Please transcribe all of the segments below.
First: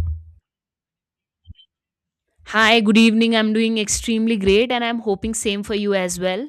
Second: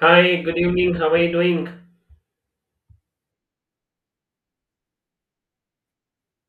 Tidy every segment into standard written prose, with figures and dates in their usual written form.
Hi, good evening. How are you doing? Hi, good evening. I'm doing extremely great and I'm hoping same for you as well.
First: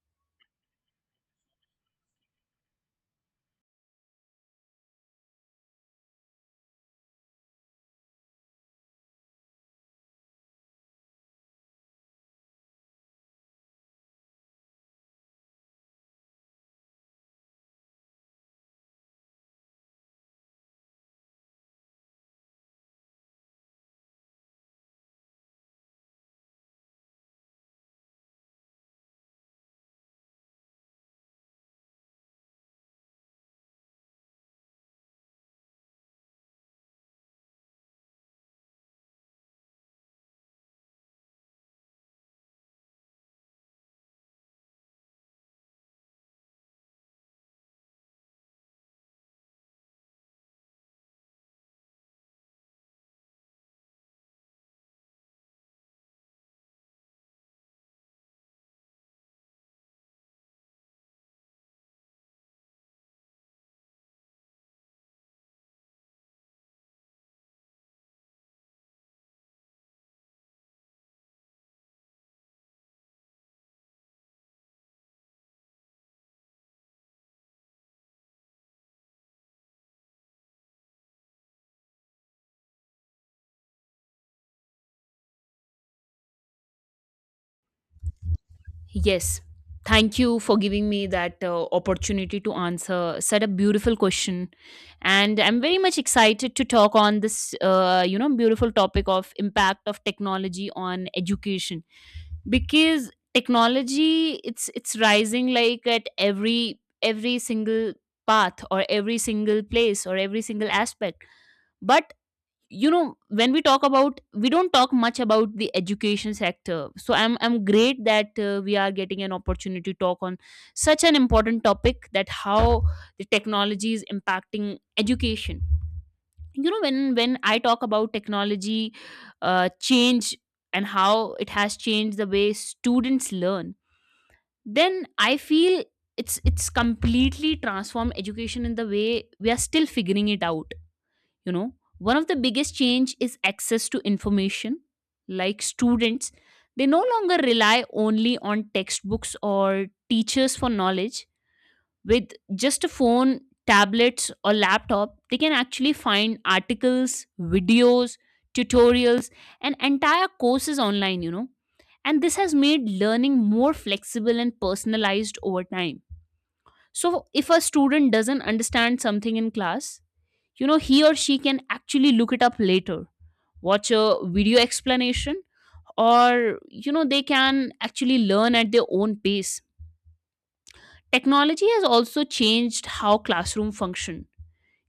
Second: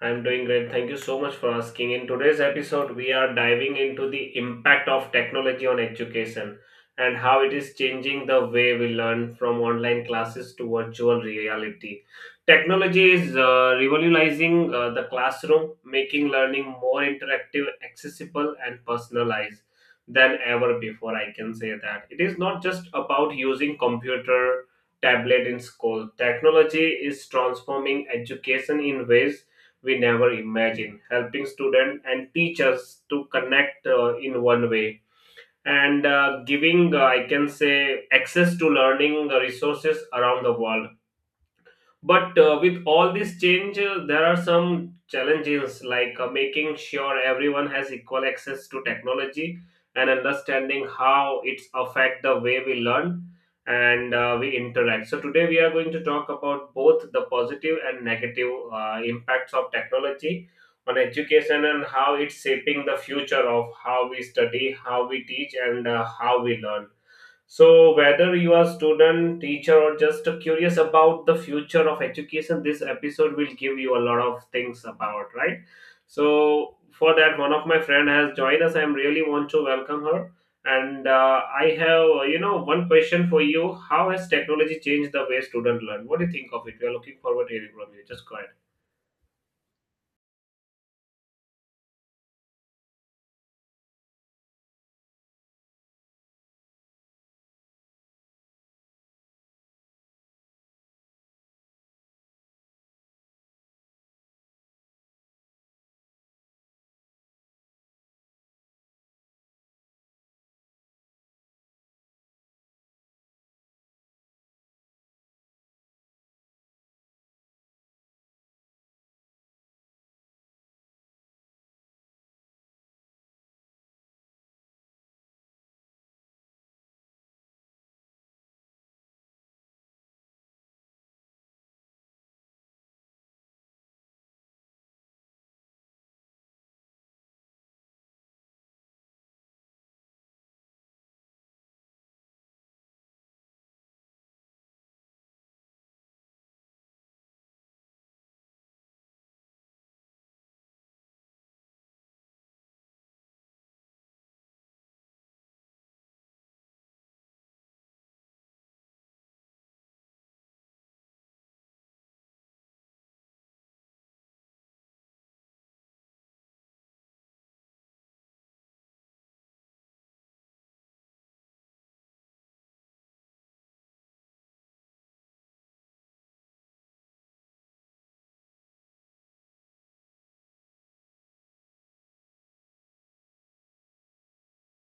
I'm doing great. Thank you so much for asking. In today's episode, we are diving into the impact of technology on education and how it is changing the way we learn, from online classes to virtual reality. Technology is revolutionizing the classroom, making learning more interactive, accessible, and personalized than ever before. I can say that it is not just about using computer tablet in school. Technology is transforming education in ways we never imagined, helping students and teachers to connect in one way, and giving, I can say, access to learning resources around the world. But with all these changes, there are some challenges, like making sure everyone has equal access to technology and understanding how it's affect the way we learn and we interact. So today we are going to talk about both the positive and negative impacts of technology on education and how it's shaping the future of how we study, how we teach, and how we learn. So, whether you are student, teacher, or just curious about the future of education, this episode will give you a lot of things about, right? So, for that, one of my friend has joined us. I am really want to welcome her. And I have, you know, one question for you. How has technology changed the way students learn? What do you think of it? We are looking forward to hearing from you. Just go ahead. Yes. Thank you for giving me that opportunity to answer such a beautiful question, and I'm very much excited to talk on this beautiful topic of impact of technology on education because technology it's rising like at every single path or every single place or every single aspect. But you know, when we talk about, we don't talk much about the education sector, so I'm great that we are getting an opportunity to talk on such an important topic, that how the technology is impacting education. You know, when I talk about technology change and how it has changed the way students learn, then I feel it's completely transformed education in the way we are still figuring it out, you know. One of the biggest change is access to information. Like, students, they no longer rely only on textbooks or teachers for knowledge. With just a phone, tablets or laptop, they can actually find articles, videos, tutorials, and entire courses online, you know. And this has made learning more flexible and personalized over time. So if a student doesn't understand something in class, you know, he or she can actually look it up later, watch a video explanation, or you know, they can actually learn at their own pace. Technology has also changed how classroom function.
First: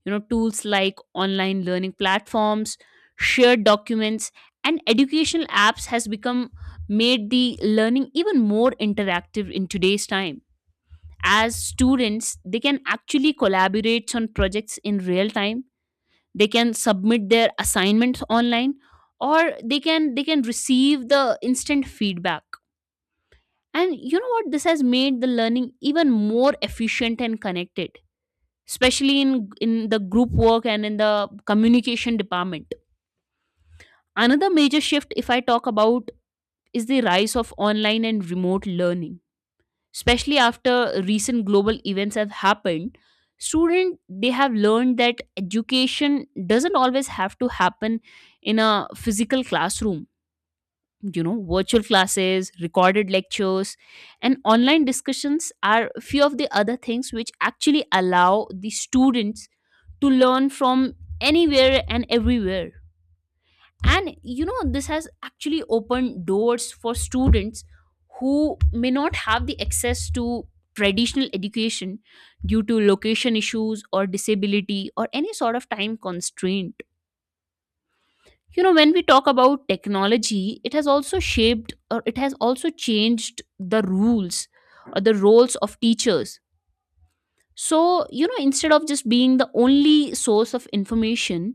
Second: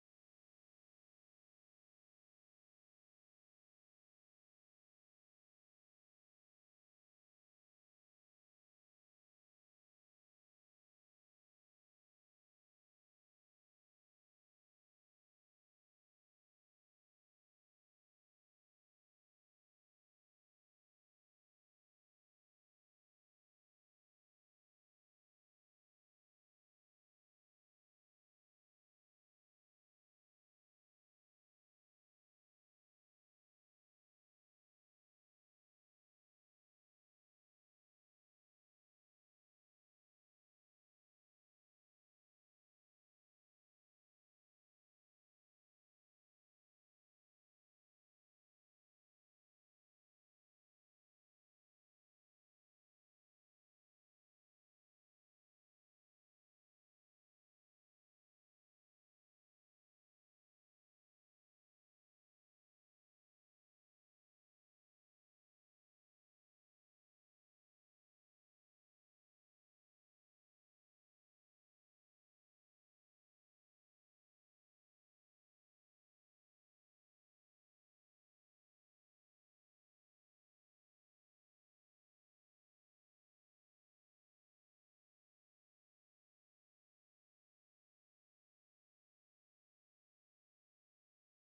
You know, tools like online learning platforms, shared documents, and educational apps has become made the learning even more interactive in today's time. As students, they can actually collaborate on projects in real time, they can submit their assignments online, or they can receive the instant feedback. And you know what, this has made the learning even more efficient and connected, especially in the group work and in the communication department. Another major shift, if I talk about, is the rise of online and remote learning, especially after recent global events have happened. Student, they have learned that education doesn't always have to happen in a physical classroom. You know, virtual classes, recorded lectures, and online discussions are few of the other things which actually allow the students to learn from anywhere and everywhere. And you know, this has actually opened doors for students who may not have the access to traditional education due to location issues or disability or any sort of time constraint. You know, when we talk about technology, it has also shaped or it has also changed the rules or the roles of teachers. So you know, instead of just being the only source of information,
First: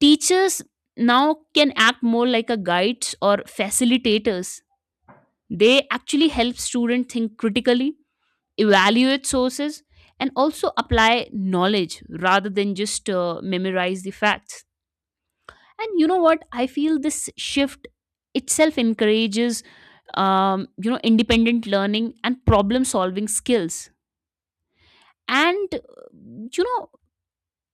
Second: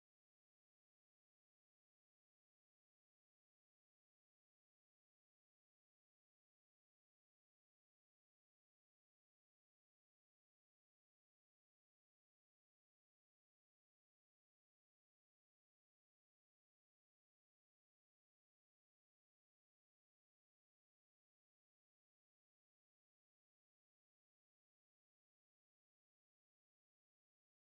teachers now can act more like a guides or facilitators. They actually help students think critically, evaluate sources, and also apply knowledge rather than just memorize the facts. And you know what? I feel this shift itself encourages you know, independent learning and problem solving skills. And you know,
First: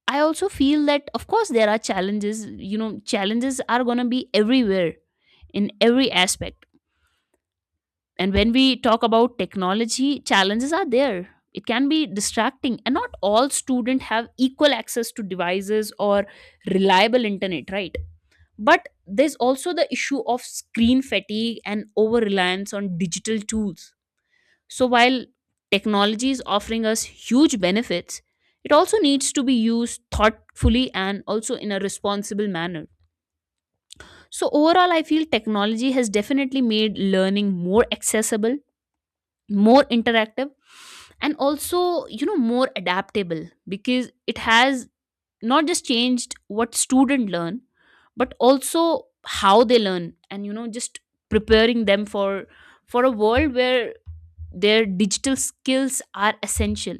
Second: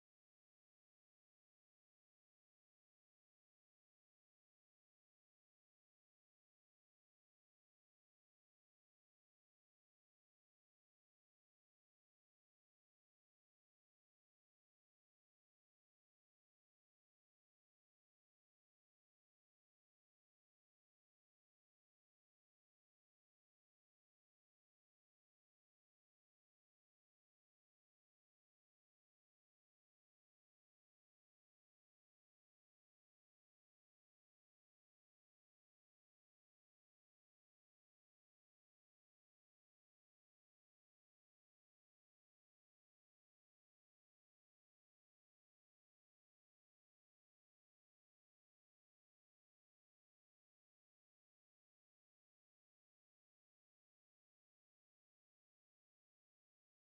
I also feel that, of course, there are challenges. You know, challenges are going to be everywhere in every aspect. And when we talk about technology, challenges are there. It can be distracting, and not all students have equal access to devices or reliable internet, right? But there's also the issue of screen fatigue and over reliance on digital tools. So while technology is offering us huge benefits, it also needs to be used thoughtfully and also in a responsible manner. So overall, I feel technology has definitely made learning more accessible, more interactive, and also, you know, more adaptable, because it has not just changed what students learn, but also how they learn. And you know, just preparing them for a world where their digital skills are essential.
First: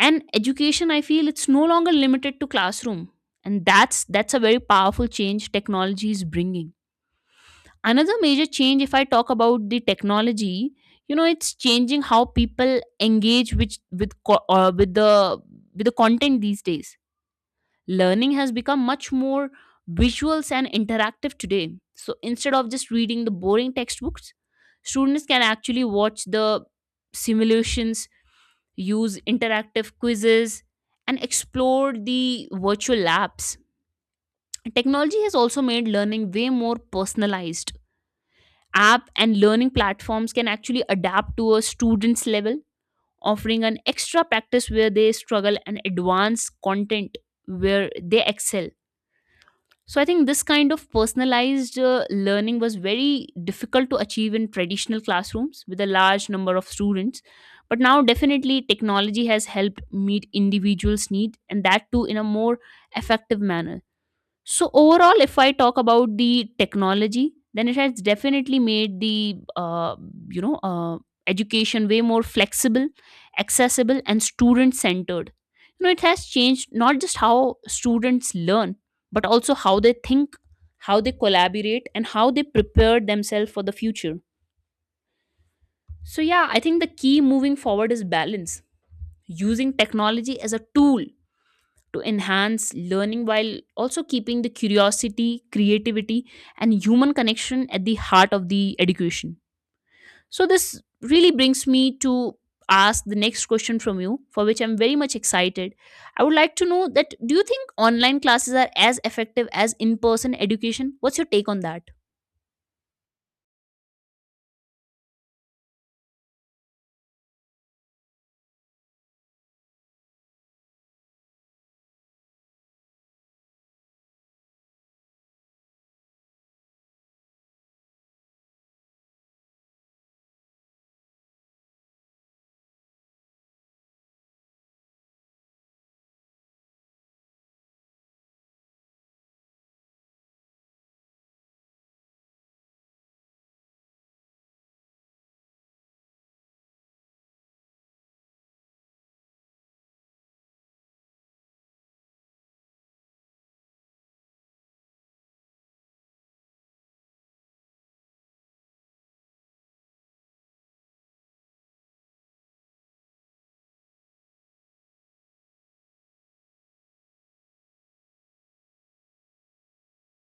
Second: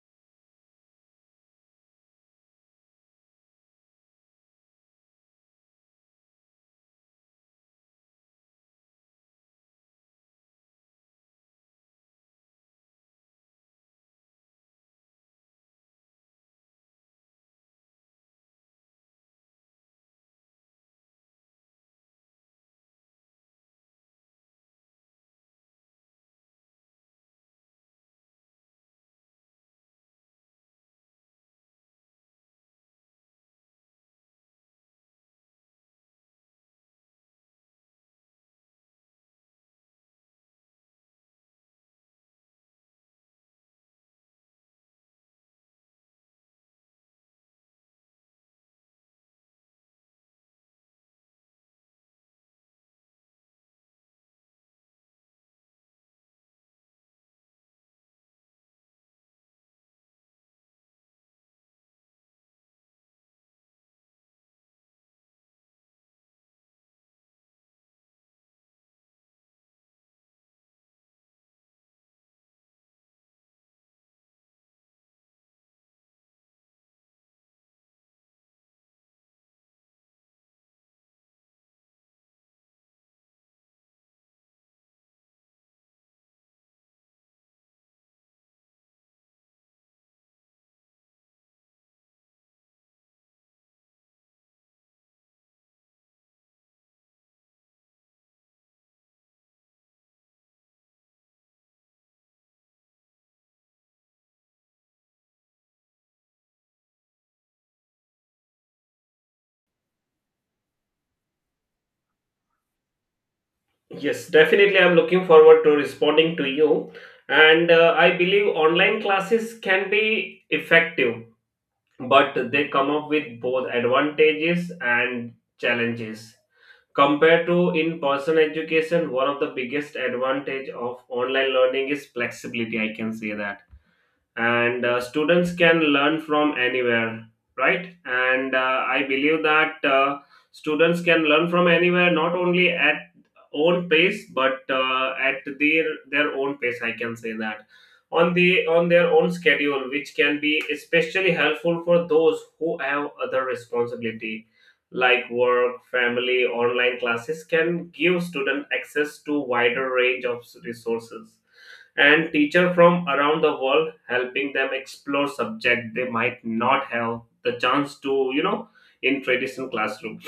And education, I feel it's no longer limited to classroom, and that's a very powerful change technology is bringing. Another major change, if I talk about the technology, you know, it's changing how people engage with with the content these days. Learning has become much more visuals and interactive today. So instead of just reading the boring textbooks, students can actually watch the simulations, use interactive quizzes, and explore the virtual labs. Technology has also made learning way more personalized. App and learning platforms can actually adapt to a student's level, offering an extra practice where they struggle and advanced content where they excel. So I think this kind of personalized learning was very difficult to achieve in traditional classrooms with a large number of students. But now definitely technology has helped meet individuals' need, and that too in a more effective manner. So overall, if I talk about the technology, then it has definitely made the you know uh, education way more flexible, accessible, and student centered. You know, it has changed not just how students learn, but also how they think, how they collaborate, and how they prepare themselves for the future. So yeah, I think the key moving forward is balance, using technology as a tool to enhance learning while also keeping the curiosity, creativity, and human connection at the heart of the education. So this really brings me to ask the next question from you, for which I'm very much excited. I would like to know that, do you think online classes are as effective as in person education? What's your take on that? Yes, definitely. I'm looking forward to responding to you. And I believe online classes can be effective, but they come up with both advantages and challenges compared to in-person education. One of the biggest advantage of online learning is flexibility, I can say that. And students can learn from anywhere, right? And I believe that students can learn from anywhere, not only at own pace but at their own pace, I can say that, on the on their own schedule, which can be especially helpful for those who have other responsibility like work, family. Online classes can give student access to wider range of resources and teachers from around the world, helping them explore subject they might not have the chance to, you know, in traditional classroom.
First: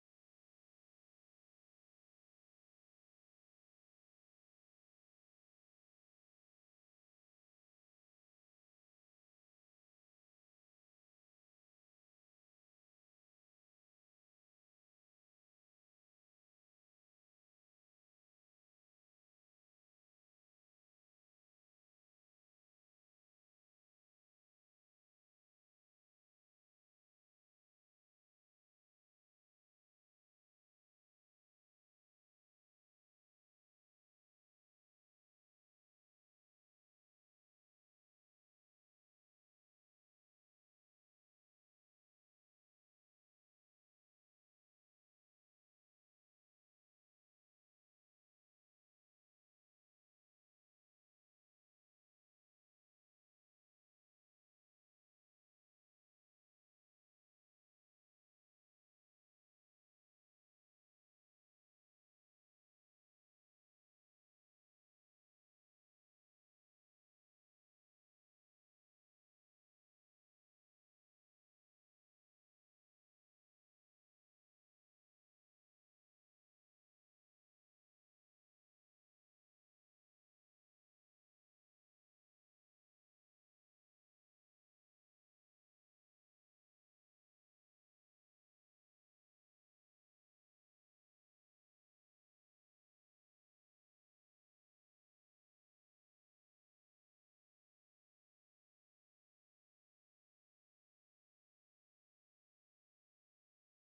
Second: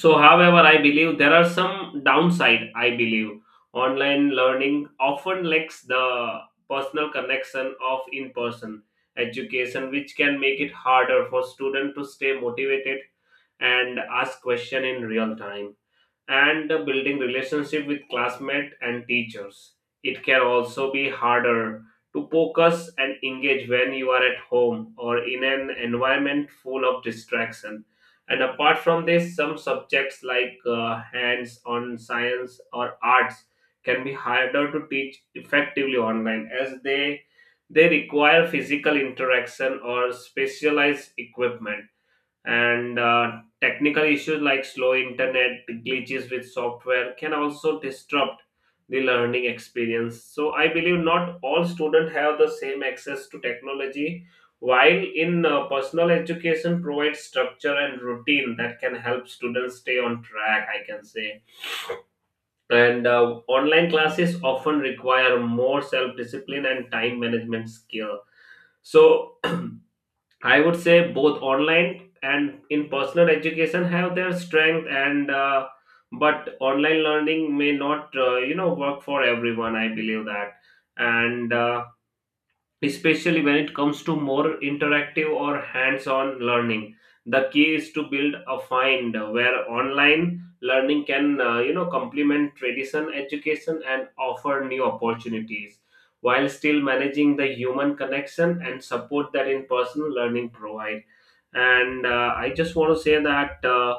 So however, I believe there are some downside. I believe online learning often lacks the personal connection of in person education, which can make it harder for students to stay motivated and ask question in real time, and building relationship with classmates and teachers. It can also be harder to focus and engage when you are at home or in an environment full of distraction. And apart from this, some subjects like hands-on science or arts can be harder to teach effectively online, as they require physical interaction or specialized equipment. And technical issues like slow internet, glitches with software can also disrupt the learning experience. So I believe not all students have the same access to technology. While in personal education provides structure and routine that can help students stay on track, I can say. And online classes often require more self discipline and time management skill. So I would say both online and in personal education have their strength, and but online learning may not you know work for everyone, I believe that. And especially when it comes to more interactive or hands-on learning, the key is to build a find where online learning can, you know, complement traditional education and offer new opportunities while still managing the human connection and support that in-person learning provide. And I just want to say that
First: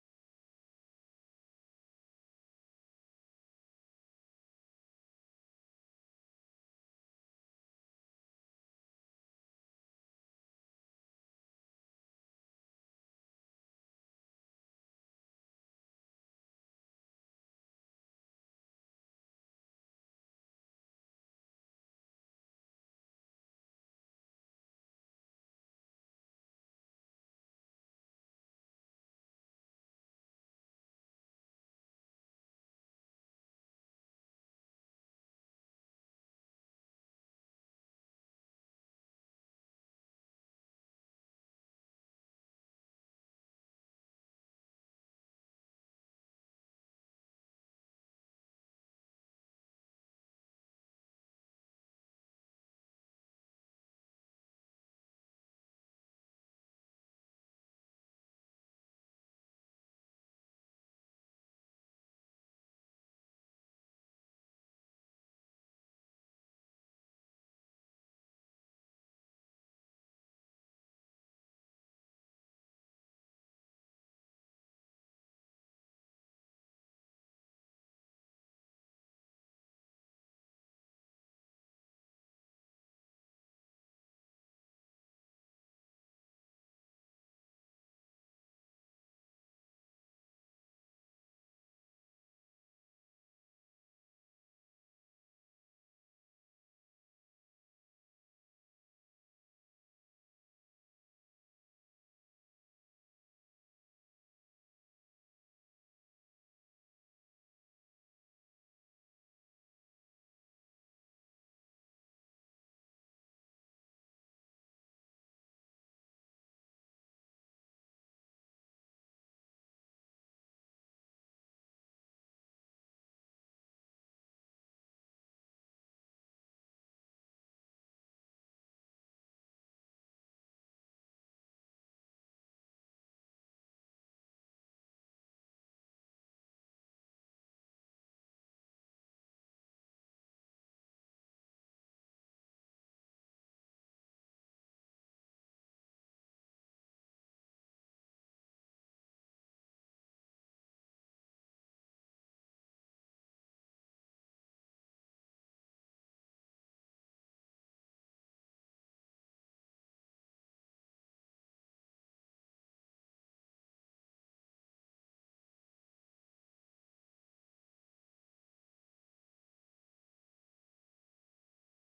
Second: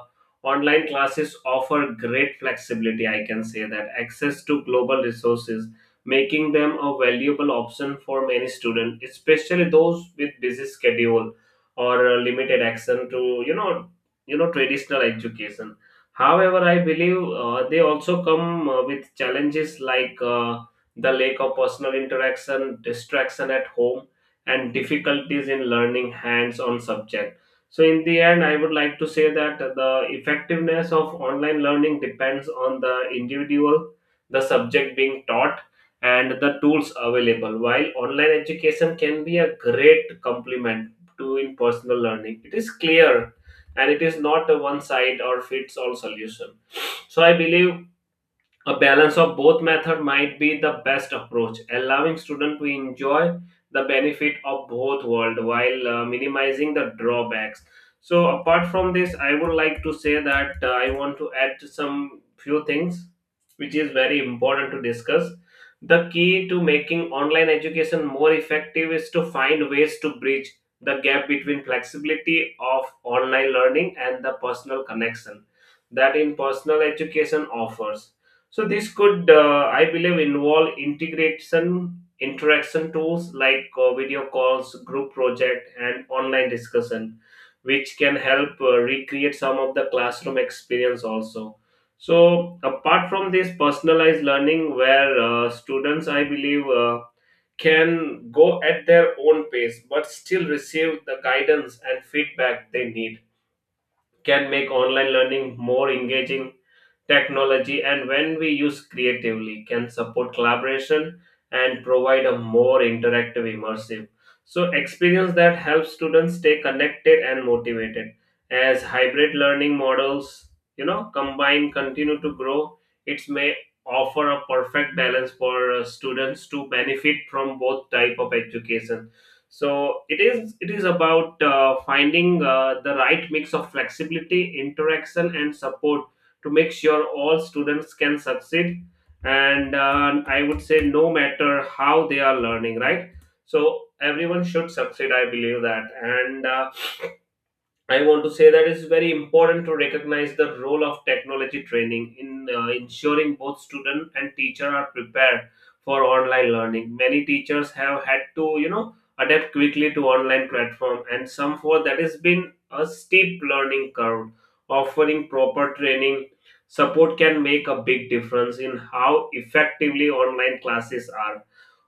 online classes offer great flexibility, I can say that, access to global resources, making them a valuable option for many students, especially those with busy schedule or limited access to, you know, traditional education. However, I believe they also come with challenges like the lack of personal interaction, distraction at home, and difficulties in learning hands-on subject. So, in the end, I would like to say that the effectiveness of online learning depends on the individual, the subject being taught, and the tools available. While online education can be a great complement to in personal learning, it is clear and it is not a one side or fits all solution. So I believe a balance of both method might be the best approach, allowing students to enjoy the benefit of both world while minimizing the drawbacks. So apart from this, I would like to say that I want to add to some few things which is very important to discuss. The key to making online education more effective is to find ways to bridge the gap between flexibility of online learning and the personal connection that in personal education offers. So this could, I believe, involve integration interaction tools like video calls, group project, and online discussion, which can help recreate some of the classroom experience also. So apart from this, personalized learning, where students, I believe, can go at their own pace but still receive the guidance and feedback they need, can make online learning more engaging. Technology, and when we use creatively, can support collaboration and provide a more interactive, immersive, so experience that helps students stay connected and motivated. As hybrid learning models, you know, combine continue to grow, it may offer a perfect balance for students to benefit from both type of education. So it is about finding the right mix of flexibility, interaction, and support to make sure all students can succeed. And I would say no matter how they are learning, right, so everyone should succeed, I believe that. And I want to say that it's very important to recognize the role of technology training in ensuring both student and teacher are prepared for online learning. Many teachers have had to, you know, adapt quickly to online platform, and some for that has been a steep learning curve. Offering proper training support can make a big difference in how effectively online classes are.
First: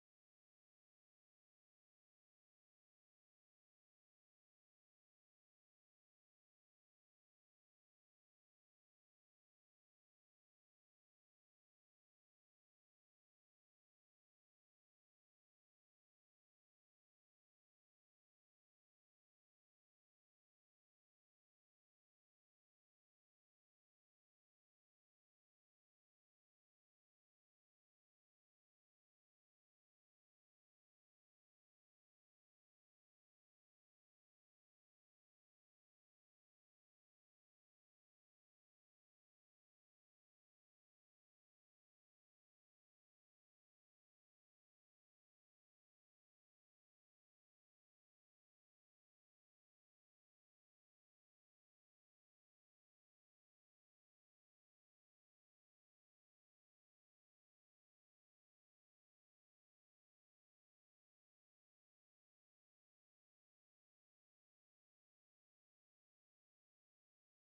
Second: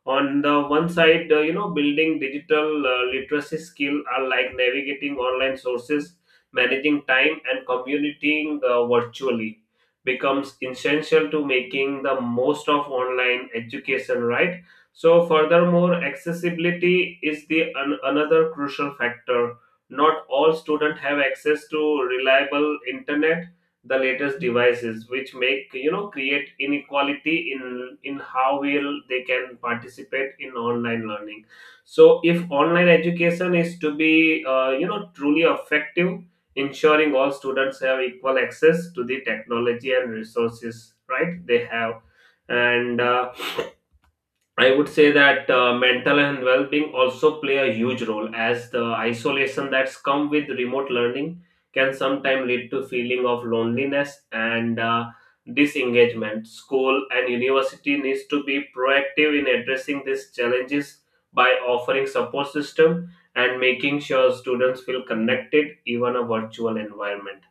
On the one side, you know, building digital literacy skill are like navigating online sources, managing time, and communicating virtually becomes essential to making the most of online education, right? So furthermore, accessibility is the another crucial factor. Not all students have access to reliable internet, the latest devices, which make, you know, create inequality in how well they can participate in online learning. So if online education is to be, you know, truly effective, ensuring all students have equal access to the technology and resources, right, they have. And I would say that mental and well-being also play a huge role, as the isolation that's come with remote learning can sometimes lead to feeling of loneliness and disengagement. School and university needs to be proactive in addressing these challenges by offering support system and making sure students feel connected, even a virtual environment.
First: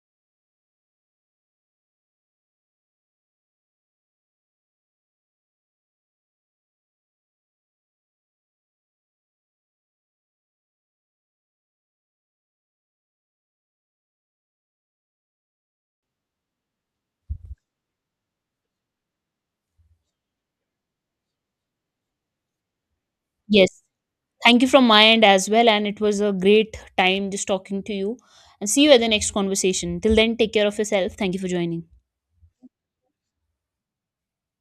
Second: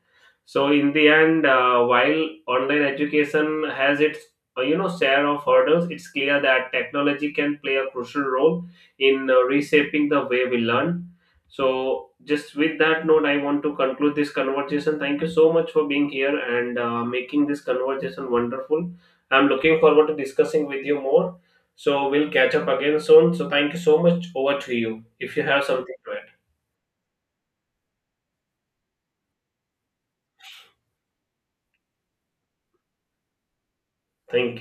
So in the end, while online education has its you know share of hurdles, it's clear that technology can play a crucial role in reshaping the way we learn. So just with that note, I want to conclude this conversation. Thank you so much for being here and making this conversation wonderful. I'm looking forward to discussing with you more, so we'll catch up again soon. So thank you Yes. so much. Over Thank you to from you my end if you as have well. And something it to was add. a great time just talking to you. And see you at the next conversation. Till then, take care of yourself. Thank you for joining. Thank